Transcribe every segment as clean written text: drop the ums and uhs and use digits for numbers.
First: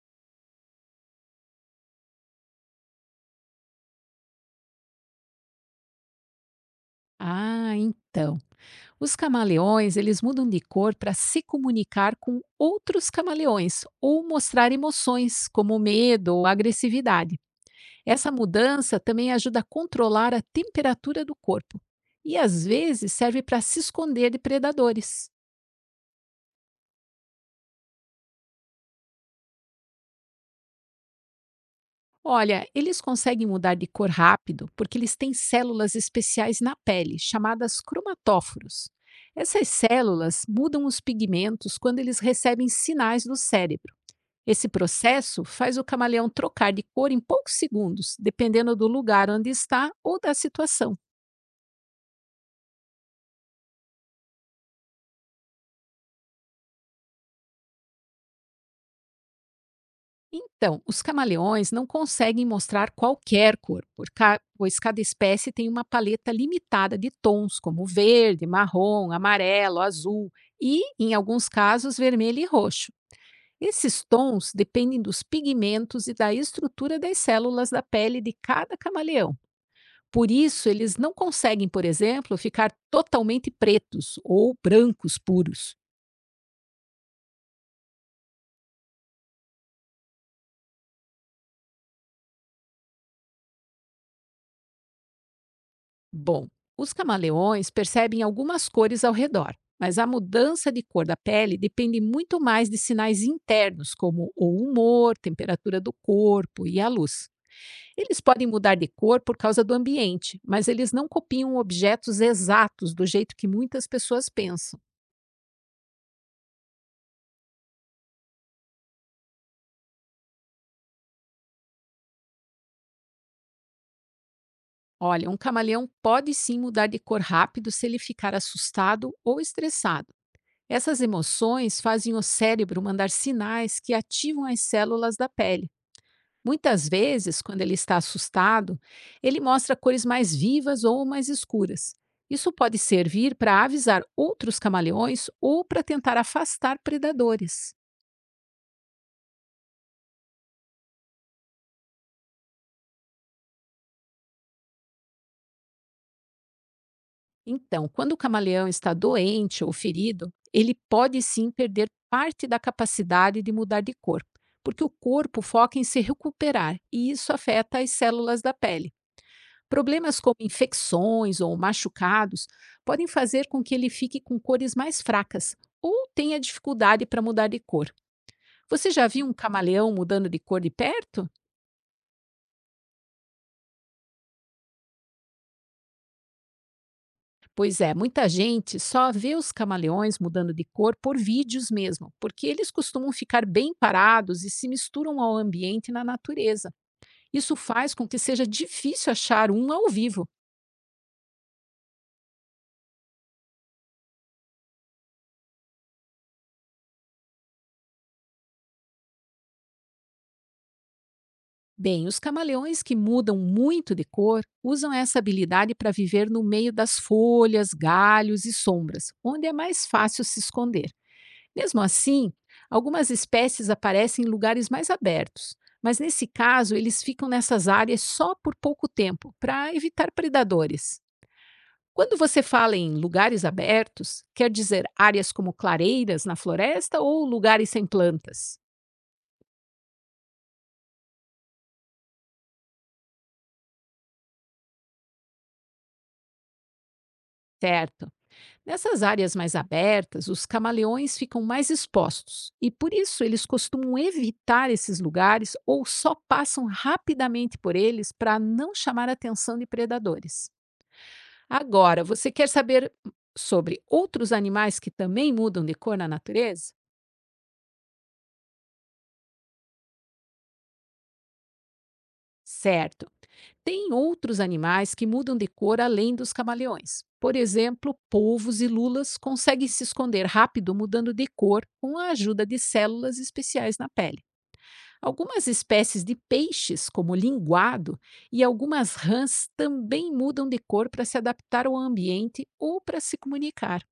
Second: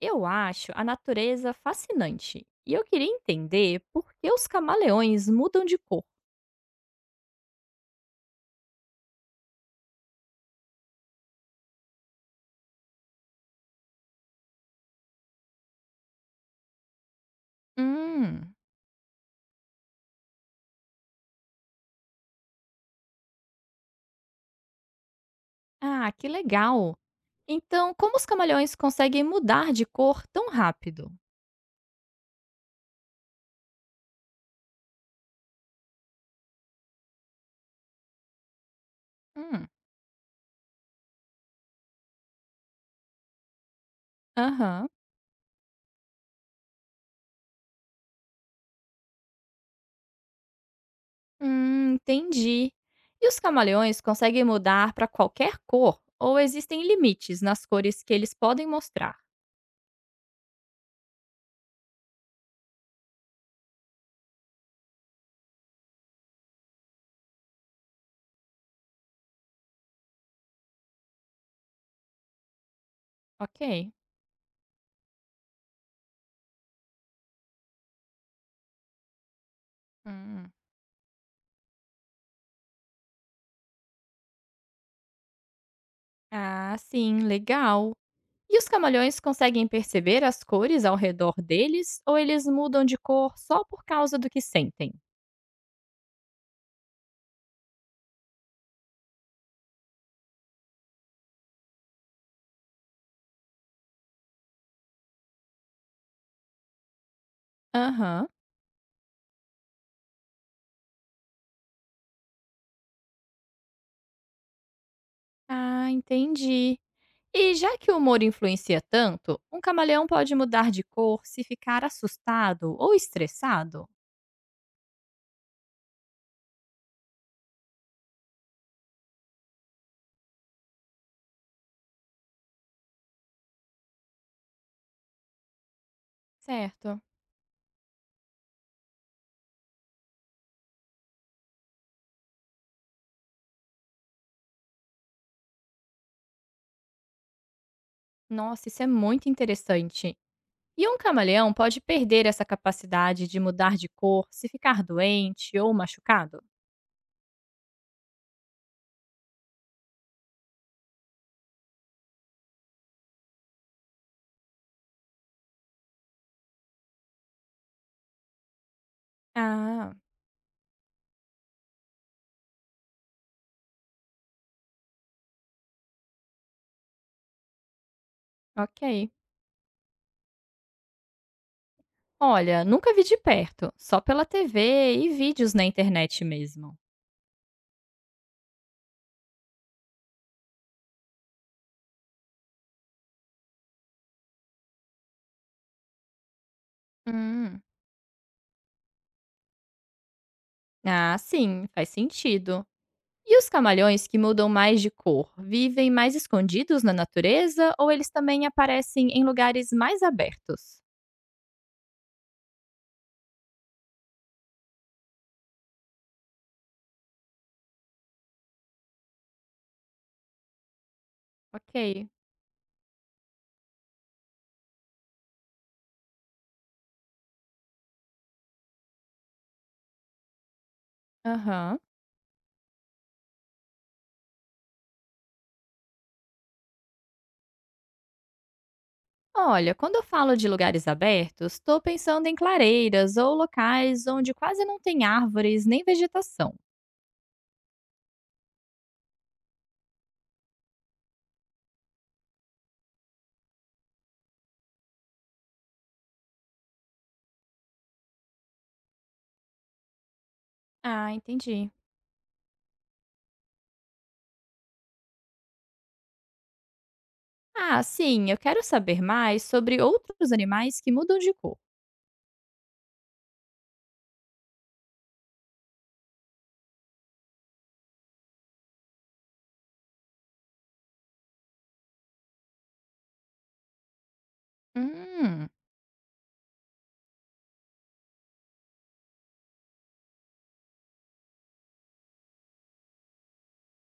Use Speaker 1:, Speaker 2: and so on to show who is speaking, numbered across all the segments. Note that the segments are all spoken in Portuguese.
Speaker 1: Eu acho a natureza fascinante e eu queria entender por que os camaleões mudam de cor.
Speaker 2: Ah, então. Os camaleões, eles mudam de cor para se comunicar com outros camaleões ou mostrar emoções, como medo ou agressividade. Essa
Speaker 1: Hum,
Speaker 2: mudança também ajuda a controlar a temperatura do corpo e às vezes serve para se esconder de predadores.
Speaker 1: ah, que legal! Então, como os camaleões conseguem mudar de cor tão rápido?
Speaker 2: Olha, eles conseguem mudar de cor rápido porque eles têm células especiais na pele, chamadas cromatóforos. Essas
Speaker 1: Hum,
Speaker 2: células mudam os pigmentos quando eles recebem sinais do cérebro. Esse
Speaker 1: aham.
Speaker 2: processo faz o camaleão trocar de cor em poucos segundos, dependendo do lugar onde está ou da situação.
Speaker 1: Entendi. E os camaleões conseguem mudar para qualquer cor ou existem limites nas cores que eles podem mostrar?
Speaker 2: Então, os camaleões não conseguem mostrar qualquer cor, pois cada espécie tem uma paleta limitada de tons, como verde, marrom, amarelo, azul e, em alguns casos, vermelho e roxo.
Speaker 1: Ok.
Speaker 2: Esses tons dependem dos pigmentos e da estrutura das células da pele de cada camaleão. Por
Speaker 1: Hum.
Speaker 2: isso, eles não conseguem, por exemplo, ficar totalmente pretos ou brancos puros.
Speaker 1: Ah, sim, legal. E os camaleões conseguem perceber as cores ao redor deles ou eles mudam de cor só por causa do que sentem?
Speaker 2: Bom, os camaleões percebem algumas cores ao redor, mas a mudança de cor da pele depende muito mais de sinais internos, como o humor, temperatura do corpo e a luz. Eles
Speaker 1: Aham.
Speaker 2: podem mudar de cor por causa do ambiente, mas eles não copiam objetos exatos do jeito que muitas pessoas pensam.
Speaker 1: Ah, entendi. E já que o humor influencia tanto, um camaleão pode mudar de cor se ficar assustado ou estressado?
Speaker 2: Olha, um camaleão pode sim mudar de cor rápido se ele ficar assustado ou estressado. Essas emoções fazem o cérebro mandar sinais que ativam as células da pele. Muitas
Speaker 1: Certo.
Speaker 2: vezes, quando ele está assustado, ele mostra cores mais vivas ou mais escuras. Isso pode servir para avisar outros camaleões ou para tentar afastar predadores.
Speaker 1: Nossa, isso é muito interessante. E um camaleão pode perder essa capacidade de mudar de cor se ficar doente ou machucado?
Speaker 2: Então, quando o camaleão está doente ou ferido, ele pode sim perder parte da capacidade de mudar de cor, porque o corpo foca em se recuperar e isso afeta as células da pele.
Speaker 1: Ah,
Speaker 2: Problemas como infecções ou machucados podem fazer com que ele fique com cores mais fracas ou tenha dificuldade para mudar de cor. Você já
Speaker 1: ok.
Speaker 2: viu um camaleão mudando de cor de perto?
Speaker 1: Olha, nunca vi de perto, só pela TV e vídeos na internet mesmo.
Speaker 2: Pois é, muita gente só vê os camaleões mudando de cor por vídeos mesmo, porque eles costumam ficar bem parados e se misturam ao ambiente e na natureza. Isso
Speaker 1: Hum,
Speaker 2: faz com que seja difícil achar um ao vivo.
Speaker 1: Ah, sim, faz sentido. E os camaleões que mudam mais de cor, vivem mais escondidos na natureza ou eles também aparecem em lugares mais abertos?
Speaker 2: Bem, os camaleões que mudam muito de cor usam essa habilidade para viver no meio das folhas, galhos e sombras, onde é mais fácil se esconder. Mesmo
Speaker 1: Ok.
Speaker 2: assim, algumas espécies aparecem em lugares mais abertos, mas nesse caso eles ficam nessas áreas só por pouco tempo, para evitar predadores.
Speaker 1: Aham.
Speaker 2: Quando você fala em lugares abertos, quer dizer áreas como clareiras na floresta ou lugares sem plantas,
Speaker 1: Olha, quando eu falo de lugares abertos, estou pensando em clareiras ou locais onde quase não tem árvores nem vegetação.
Speaker 2: certo? Nessas áreas mais abertas, os camaleões ficam mais expostos e por isso eles costumam evitar esses lugares ou só passam rapidamente por eles para não chamar a atenção de predadores.
Speaker 1: Ah, entendi.
Speaker 2: Agora, você quer saber sobre outros animais que também mudam de cor na natureza?
Speaker 1: Ah, sim, eu quero saber mais sobre outros animais que mudam de cor.
Speaker 2: Certo. Tem outros animais que mudam de cor além dos camaleões. Por exemplo, polvos e lulas conseguem se esconder rápido mudando de cor com a ajuda de células especiais na pele. Algumas
Speaker 1: Hum,
Speaker 2: espécies de peixes, como o linguado, e algumas rãs também mudam de cor para se adaptar ao ambiente ou para se comunicar.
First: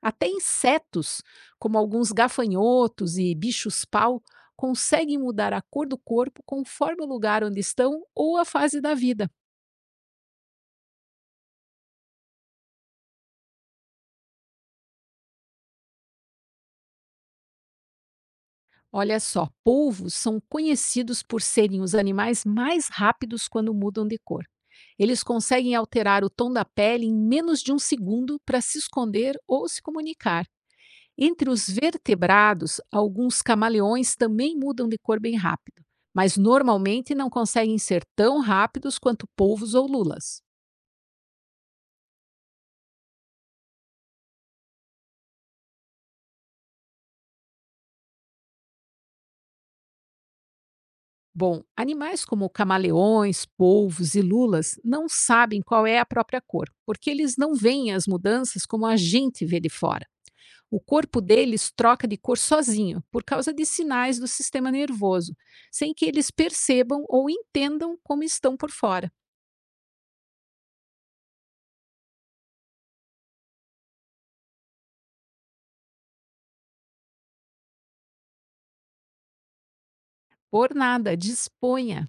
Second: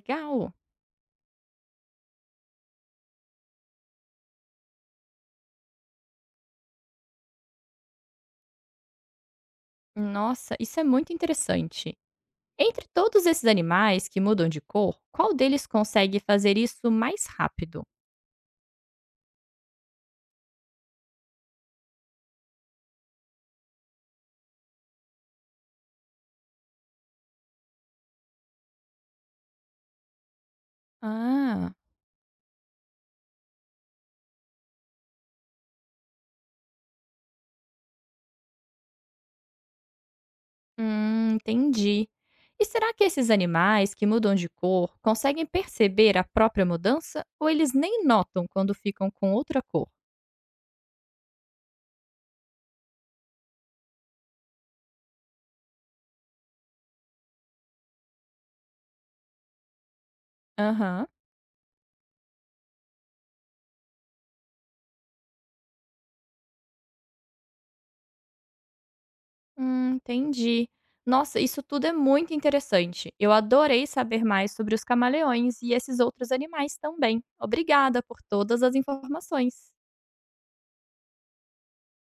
Speaker 2: Até insetos, como alguns gafanhotos e bichos-pau, conseguem mudar a cor do corpo conforme o lugar onde estão ou a fase da vida.
Speaker 1: Nossa, isso é muito interessante. Entre todos esses animais que mudam de cor, qual deles consegue fazer isso mais rápido?
Speaker 2: Olha só, polvos são conhecidos por serem os animais mais rápidos quando mudam de cor. Eles conseguem alterar o tom da pele em menos de um segundo para se esconder ou se comunicar. Entre os
Speaker 1: Ah,
Speaker 2: vertebrados, alguns camaleões também mudam de cor bem rápido, mas normalmente não conseguem ser tão rápidos quanto polvos ou lulas.
Speaker 1: entendi. E será que esses animais que mudam de cor conseguem perceber a própria mudança ou eles nem notam quando ficam com outra cor?
Speaker 2: Bom, animais como camaleões, polvos e lulas não sabem qual é a própria cor, porque eles não veem as mudanças como a gente vê de fora. O
Speaker 1: Aham.
Speaker 2: corpo deles troca de cor sozinho, por causa de sinais do sistema nervoso, sem que eles percebam ou entendam como estão por fora.
Speaker 1: Entendi. Nossa, isso tudo é muito interessante. Eu adorei saber mais sobre os camaleões e esses outros animais também. Obrigada por todas as informações.
Speaker 2: Por nada, disponha.